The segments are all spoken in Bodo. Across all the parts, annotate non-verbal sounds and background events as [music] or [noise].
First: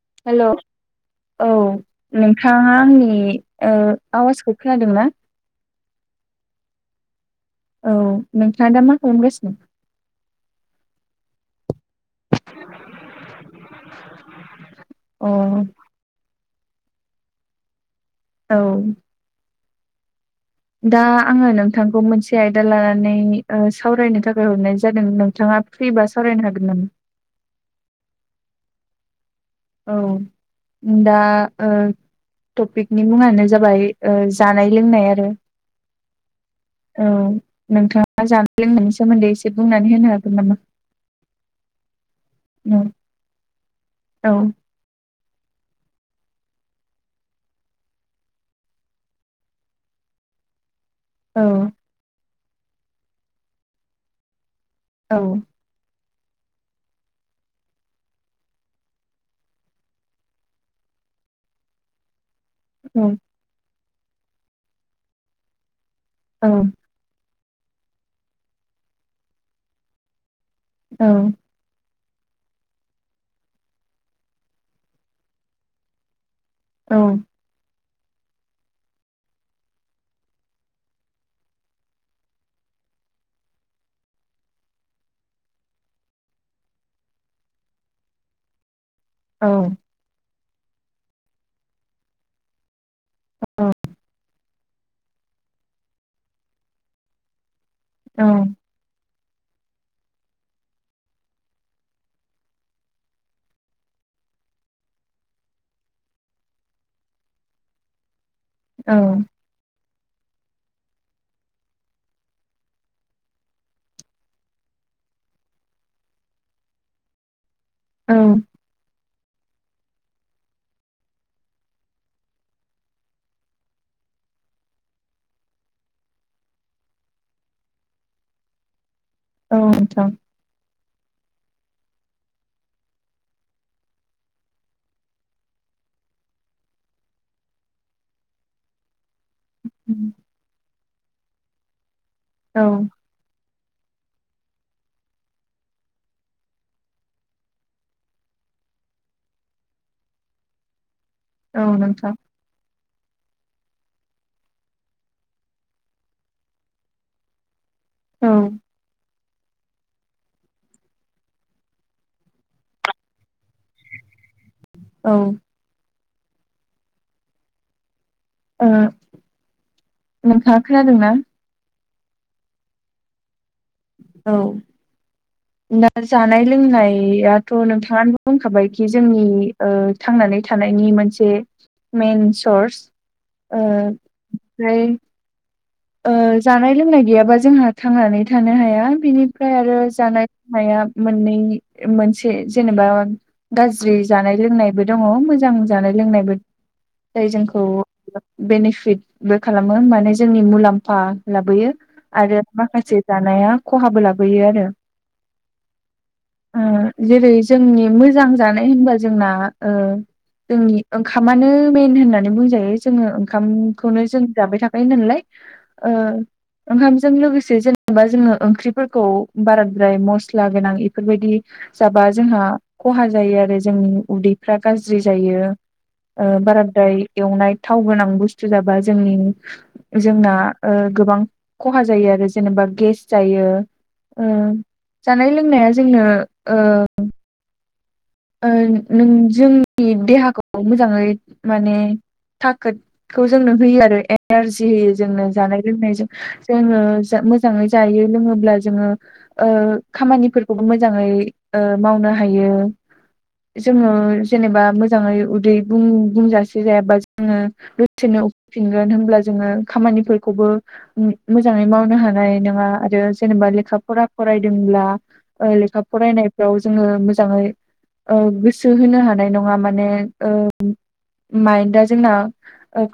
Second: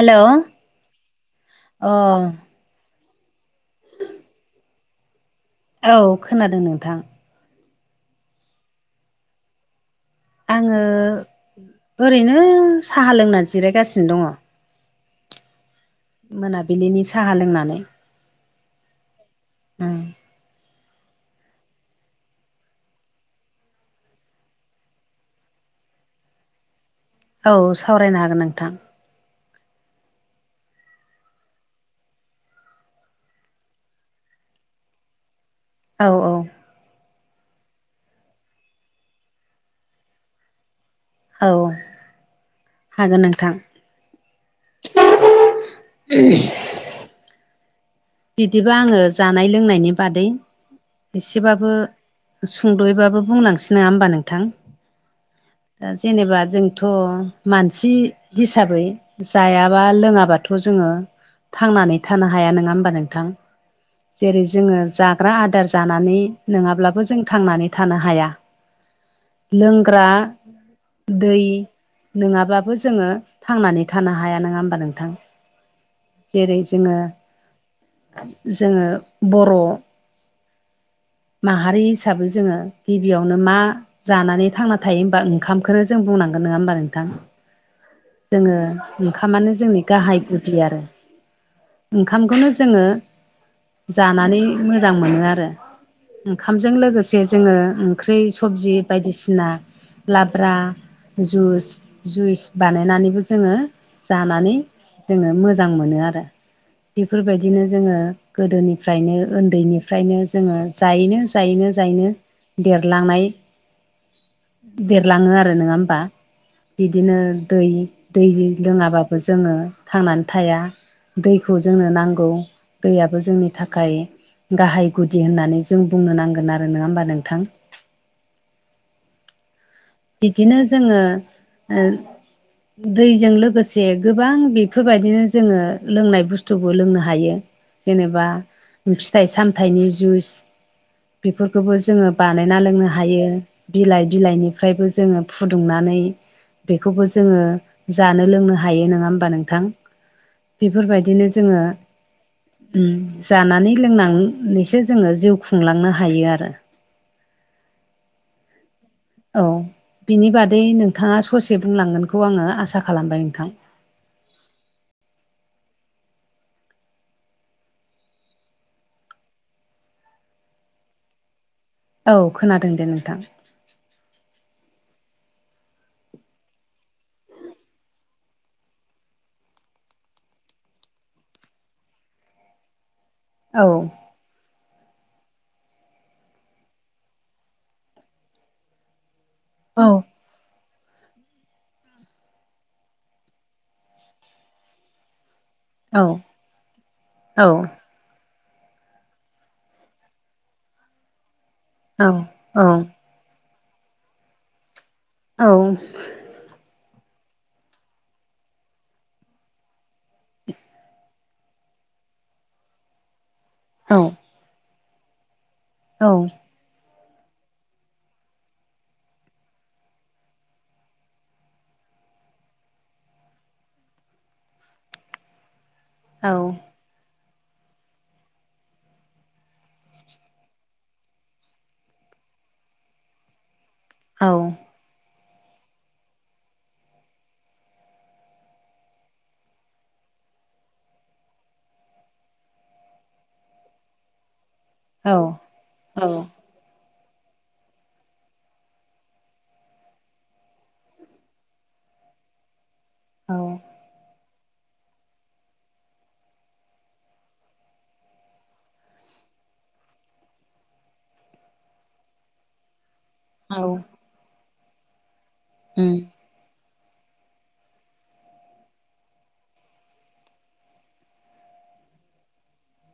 हेल' औ अ नोंथाङा आंनि आवाजखौ खोनादों ना? औ खोनादों नोंथां। औ नोंथाङा दा मा हमगासिनो? आङो ओरैनो साहा लोंना जिरायगासिनो दङ। अ मोनाबिलिनि साहा लोंनानै औ [unintelligible] दा आङो नोंथांखौ मोनसे आयदा लानानै सावरायनो थाखाय हरनाय जादों नोंथाङा फ्रिबा सावरायनो हागोन। औ सावरायनो हागोन नोंथां। औ दा ओ टपिकनि मुङानो जाबाय ओ जानाय लोंनाय आरो। औ औ औ नोंथाङा जानाय लोंनायनि सोमोन्दै एसे बुंनानै होनो हागोन नामा? औ औ हागोन नोंथां। औ [inaudible] बिदिब आङो जानाय लोंनायनि बादै औ एसेबाबो सुंदयैबाबो बुंलांसै नङा होमबा नोंथां? औ। दा जेनेबा जोंथ' मानसि हिसाबै। जायाबा लोङाबाथ' जोङो। थांनानै थानो हाया नङा होमबा नोंथां जेरै जोङो जाग्रा आदार जानानै औ नङाब्लाबो जों थांनानै थानो हाया लोंग्रा औ दै नङाब्लाबो जोङो थांनानै थानो हाया नङा होमबा नोंथां। जेरै जोङो औ जोङो बर' माहारि हिसाबै जोङो गिबियावनो मा। जानानै थांना थायो होमबा ओंखामखौो जों बुंनांगोन नङा होमबा नोंथां। जोङो औ ओंखामानो जोंनि गाहाय गुदि आरो। ओंखामखौनो जोङोओ जानानै मोजां मोनो आरो ओंखामजों लोगोसे जोङो। ओंख्रि औ सबजि बायदिसिना लाब्रा जइस जुइसो बानायनानैबो जोङो जानानै जोङो मोजां मोनो आरो। बेफोरबायदिनो जोङो औ गोदोनिफ्रायनो ओनो उन्दैनिफ्रायनो जोङो जायैनो जायैनो जायैनो देरलांनाय। बेरलाङो आरो नङा होमबा बिदिनो दै औ दै। लोङाबाबो जोङो थांनानै थाया। दैखौ जोंनो नांगौ दैयाबो जोंनि थाखाय। गाहाय गुदि होननानै जों बुंनो नांगोन आरो नङा होमबा नोंथां। औ नोथां। बिदिनो जोङो दैजों लोगोसे गोबां बेफोरबादिनो जोङो लोंनाय बुस्थुबो लोंनो हायो जेनेबा फिथाइ सामथाइनि उम, जुइस बेफोरखौबो जोङो। बानायना औ लोंनो हायो बिलाइ बिलाइनिफ्रायबो जोङो फुदुंनानै। बेखौबो जोङो जानो लोंनो हायो नङा होनबा नोंथां बेफोरबादिनो औ जोङो। नोंथां जानानै लोंनानैसो जोङो जिउ खुंलांनो हायो आरो। औ। औ बिनि बादै नोंथाङा ससे बुंलांगोनखौ आङो आसा खालामबाय नोंथां। औ। नोंथाङा खोनादोंना। औ खोनादों दे नोंथां। औ। दा जानाय लोंनायाथ' नोंथाङानो बुंखाबायखि जोंनिआ थांनानै थानायनि मोनसे मइेन सर्सा औ आ ओमफ्राय जानाय-लोंनाय गैयाबा जोंहा थांनानै थानो हाया बिनिफ्राय आरो औ जानाय। हाया मोननै मोनसे जेनेबाओ। गाज्रि जानाय लोंनायबो दङ मोजां जानाय औ लोंनायबो जाय औ जोंखौ ओ बेनिफिटबो खालामो माने जोंनि मुलाम्फा लाबोयो। औ आरो औ माखासे जानाया खहाबो लाबोयो आरो। औ जेरै जोंनि मोजां जानाय होनबा जोंना ओ जोंनि ओंखामानो मेेन होननानै बुंजायो जोङो औ ओंखामखौनो जों जाबाय थाखायो नालाय। ओ। ओंखामजों लोगोसे जेनेबा जोङो ओंख्रिफोरखौ बाराद्राय मस्ला गोनां इफोरबादि जाबा जोंहा खहा जायो आरो जोंनि उदैफ्रा गाज्रि जायो। औ औ बाराद्राय एवनाय थाव गोनां बुस्थु जाबा जोंनि जोंना गोबां खहा जायो आरो जेनेबा गेस जायो। ओ औ जानाय लोंनाया जोंनो ओ ओ नों जोंनि देहाखौ मोजाङै माने थाखोदखौ जोंनो होयो आरो एनारजि होयो जोंनो जानाय लोंनायजों। जोङो मोजाङै जायो लोङोब्ला जोङो खामानिफोरखौबो मोजाङै मावनो हायो। औ जोङो जेनेबा मोजाङै उदै बुं बुंजासे जायाबा जोङो दसेनो उखैफिनगोन होनब्ला जोङो खामानिफोरखौबो मोजाङै मावनो हानाय नङा आरो जेनेबा लेखा फरा फरायदोंब्ला ओ लेखा फरायनायफ्राव जोङो मोजाङै ओ गोसो होनो हानाय नङा माने ओ माइन्डा जोंना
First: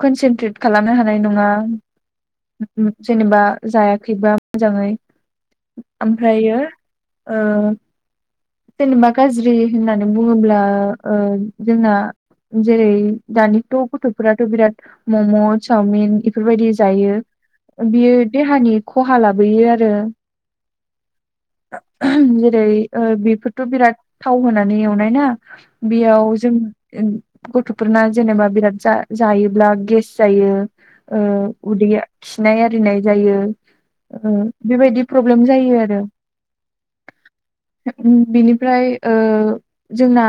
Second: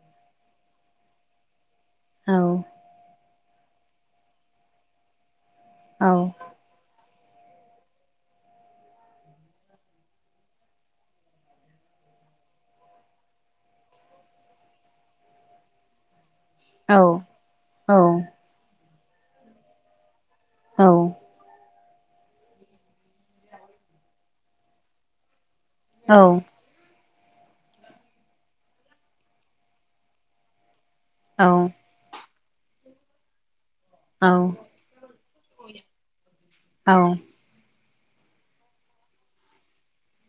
कनसेन्ट्रेट खालामनो हानाय नङा। औ जेनेबा जायाखैबा मोजाङै ओमफ्रायो ओ जेनबा गाज्रि होननानै बुङोब्ला ओ जोंना जेरै दानिथ' गथ'फोराथ' बिराद मम' चावमिन इफोरबायदि जायो बियो देहानि खहा लाबोयो आरो। औ जेरै बेफोरथ' बिराद थाव होनानै एवनाय ना। औ बेयाव जों गथ'फोरना जेनेबा बिराद जायोब्ला गेस जायो। ओ उदैया खिनाय आरिनाय जायो। ओ बेबायदि प्रब्लेम जायो आरो। बिनिफ्राय ओ जोंना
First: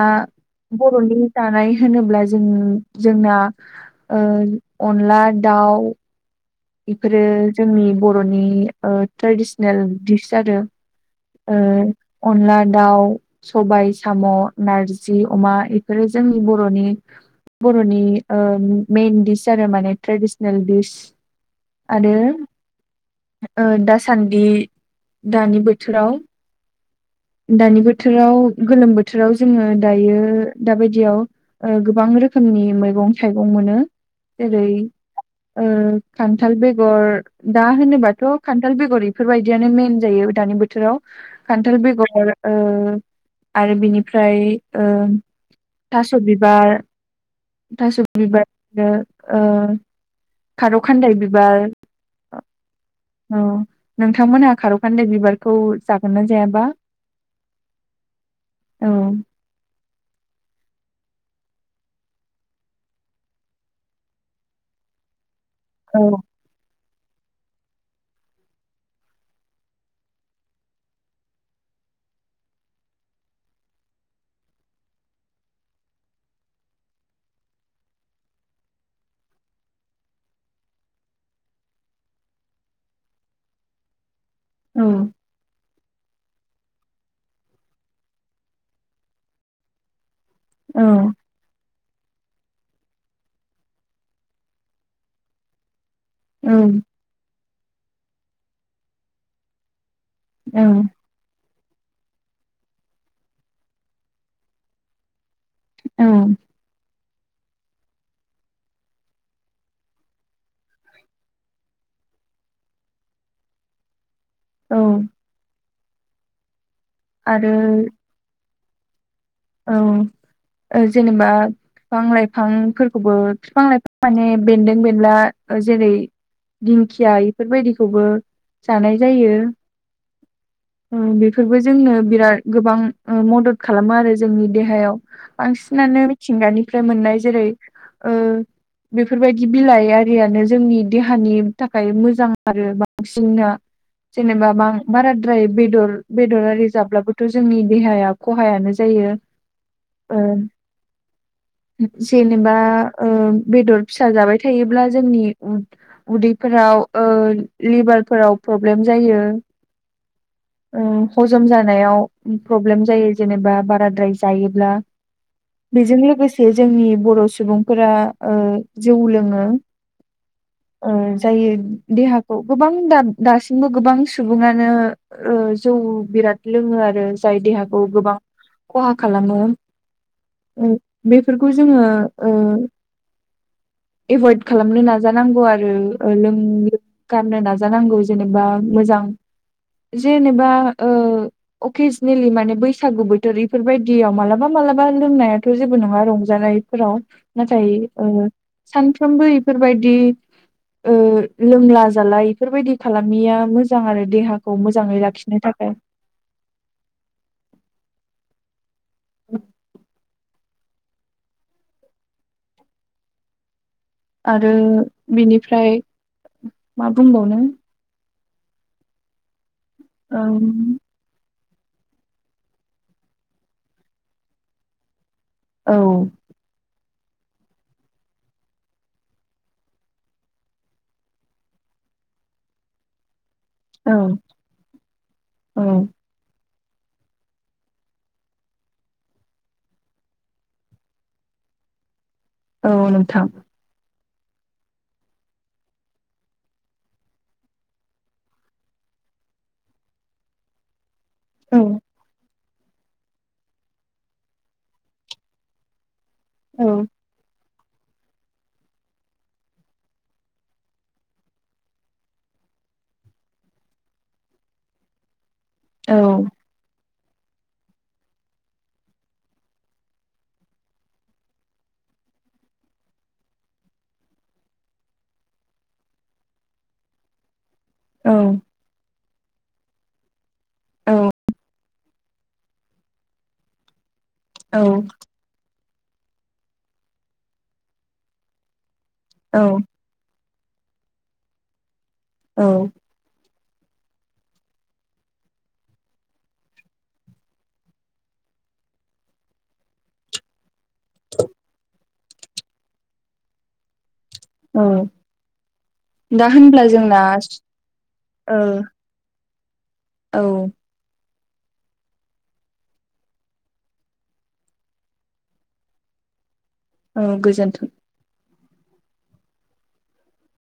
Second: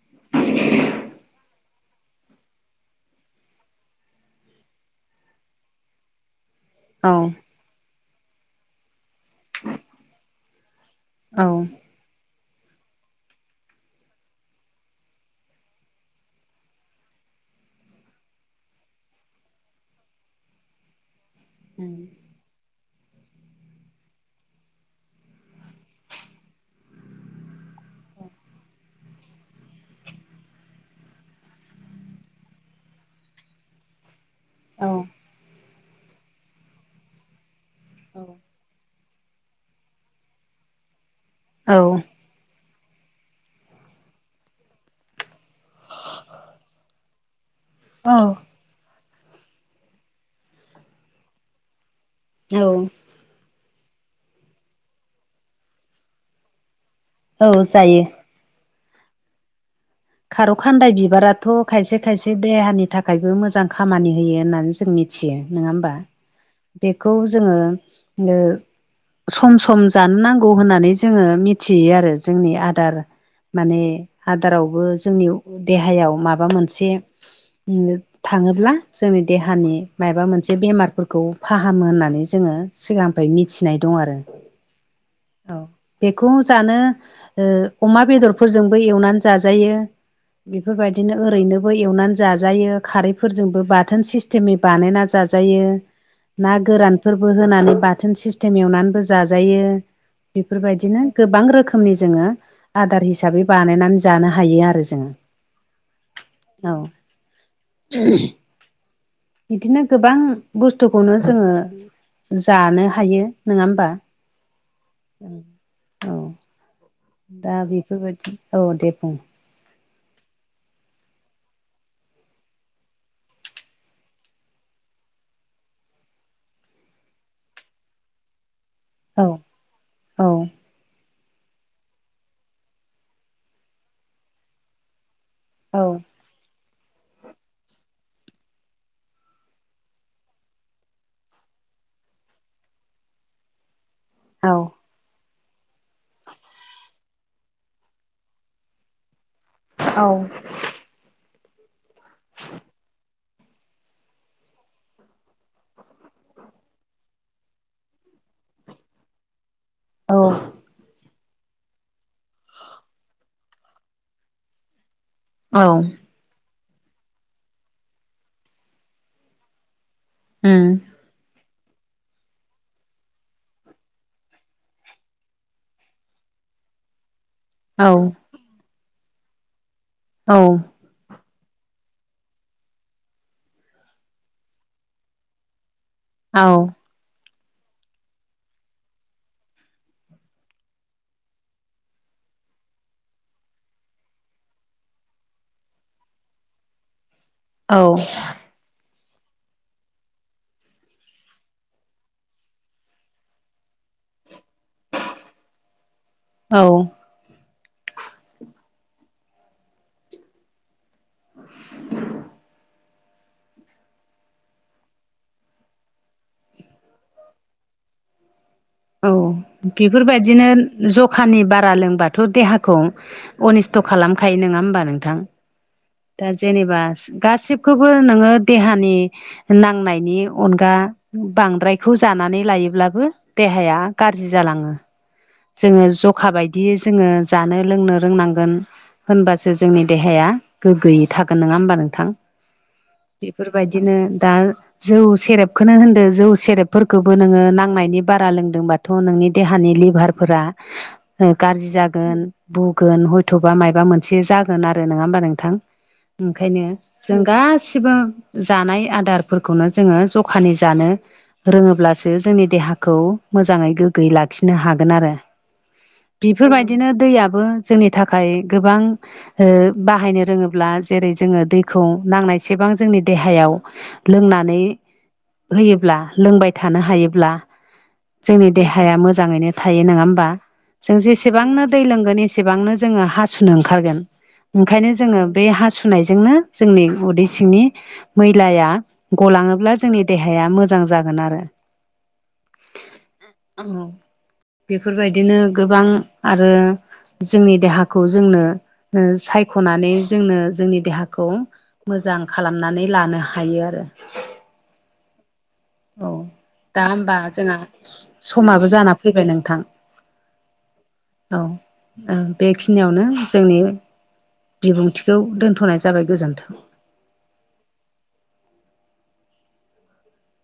बर'नि जानाय होनोब्ला जों जोंना ओ अनला दाउ बेफोरो जोंनि बर'नि ओ ट्रेडिसनेल दिस आरो। औ ओ अनला दाउ सबाय साम' नारजि अमा बेफोरो जोंनि बर'नि बर'नि मेइन दिस आरो माने ट्रेडिसनेल डिस। आरो दासान्दि दानि बोथोराव दानि बोथोराव गोलोम बोथोराव जोङो दायो दाबायदियाव गोबां रोखोमनि मैगं थाइगं मोनो। जेरै ओ खान्थाल बेगर दा होनोबाथ' खान्थाल बेगर बेफोरबायदियानो मेन जायो दानि बोथोराव औ खान्थाल बेगर ओ आरो बिनिफ्राय ओ थास' बिबार थास' बिबार आरो ओ खारौ खान्दाय बिबार औ औ नोंथांमोनहा खार'खान्दै बिबारखौ जागोन ना जायाबा? औ जायो। औ खारौ खान्दाय बिबाराथ' खायसे खायसे देहानि थाखायबो मोजां खामानि होयो होननानै जोंनि मिथियो नङा होमबा। औ बेखौ जोङो सम सम जानो नांगौ होननानै जोङो मिथियो आरो जोंनि आदार। माने आदारावबो जोंनि देहायाव माबा मोनसे थाङोब्ला जोंनि देहानि माबा मोनसे बेमारफोरखौ फाहामो होननानै जोङो सिगांनिफ्राय मिथिनाय दं आरो। ओम। औ बेखौ जानो अमा बेदरफोरजोंबो एवनानै जाजायो। औ बेफोरबायदिनो ओरैनो बो एवनानै जाजायो खारैफोरजोंबो बाथोन सिस्टेमै बानायना जाजायो। ना गोरानफोरबो होनानै बाथोन सिस्टेम एवनानैबो जाजायो बेफोर औ बायदिनो गोबां रोखोमनि जोङो आदार हिसाबै बानायनानै जानो हायो आरो जोङो। औ। औ। [inaudible] बिदिनो गोबां बुस्थुखौनो जोङो जानो हायो नोङा होमबा औ औ। आरो दा बेफोर बायदि औ दे बुं औ ओ जेनेबा फिफां-लाइफांफोरखौबो फिफां-लाइफां माने बेन्दों-बेनला ओ जेरै दिंखिया इफोर बायदिखौबो जानाय औ जायो। औ उम बेफोरबो जोंनो बिराद गोबां ओ मदद खालामो आरो जोंनि देहायाव औ बांसिनानो मिथिंगानिफ्राय मोननाय जेरै ओ बेफोर बायदि बिलाइ आरियानो जोंनि देहानि थाखाय मोजां आरो बांसिना। जेनेबा औ बां-बाराद्राय बेदर बेदर आरि जाब्लाबोथ' जोंनि देहाया खहायानो जायो ओ औ जेनेबा ओ बेदर-फिसा जाबाय थायोब्ला जोंनि उन उदैफोराव ओ लिभारफोराव प्रब्लेम जायो। औ। ओ हजम जानायाव प्रब्लेम जायो जेनेबा बाराद्राय जायोब्ला। औ बेजों लोगोसे जोंनि बर' सुबुंफोरा ओ जौ लोङो। उम। ओ जायो देहाखौ गोबां दा दासिमबो गोबां सुबुङानो ओ जौ बिराद लोङो आरो जाय औ देहाखौ गोबां खहा खालामो उम बेफोरखौ जोङो ओ एभयद खालामनो नाजानांगौ आरो ओ लों औ गारनो नाजानांगौ जेनेबा मोजां जेनेबा ओ अकेजनेलि माने बैसागु बो थोर इफोर बायदियाव मालाबा मालाबा लोंनायाथ' जेबो नङा रंजानायफोराव। नाथाय औ ओ सानफ्रोमबो इफोर बायदि ओ लोंला-जाला इफोर बायदि खालामिया मोजां आरो देहाखौ मोजाङै लाखिनो थाखाय। औ। [inaudible] [inaudible] आरो बिनिफ्राय मा बुंबावनो औ बेफोर बायदिनो ओम ज खानि बारा लोंबाथ' देहाखौ अनिस्थ' खालामखायो नङा ओमबा नोंथां? औ। दा जेनेबा सि गासिबखोबो नोङो देहानि नांनायनि अनगा बांद्रायखौ जानानै लायोब्लाबो देहाया औ गाज्रि जालाङो। औ जोङो जखा बायदियै जोङो जानो लोंनो रोंनांगोन। होनबासो जोंनि देहाया गोग्गोयै थागोन नोङा ओमबा नोंथां? औ नोंथां। बेबायदिनो दा जौ सेरेबखोनो होनदो जौ सेरेबफोरखौबो नोङो नांनायनि बारा लोंदोंबाथ' नोंनि देहानि लिभार फोरा ओ औ गारजि जागोन। बुंगोन हयथ'बा मायबा मोनसे जागोन आरो नोङा ओमबा नोंथां ओंखायनो औ जों गासिबो जानाय आदारफोरखौनो जोङो जखानि जानो रोङोब्लासो जोंनि देहाखौ मोजाङै गोग्गोयै लाखिनो हागोन आरो। औ बेफोरबायदिनो दैयाबो जोंनि थाखाय गोबां ओ बाहायनो रोङोब्ला जेरै जोङो दैखौ नांनायसेबां जोंनि देहायाव लोंनानै होयोब्ला लोंबाय थानो हायोब्ला औ जोंनि देहाया मोजाङैनो थायो नङा होमबा औ जों जेसेबांनो दै लोंगोन एसेबांनो जोङो हासुनो ओंखारगोन औ ओंखायनो जोङो बे हासुनायजोंनो जोंनि उदै सिंनि मैलाया औ गलाङोब्ला जोंनि देहाया मोजां जागोन आरो। औ औ बेफोरबायदिनो गोबां आरो जोंनि देहाखौ जोंनो सायख'नानै जोंनो जोंनि देहाखौ मोजां खालामनानै लानो हायो आरो औ औ दा होनब्ला दा जोंना होमबा जोंहा औ समाबो जाना फैबाय नोंथां औ औ ओं बेखिनियावनो जोंनि बिबुंथिखौ दोनथ'नाय जाबाय गोजोन्थों औ गोजोन्थों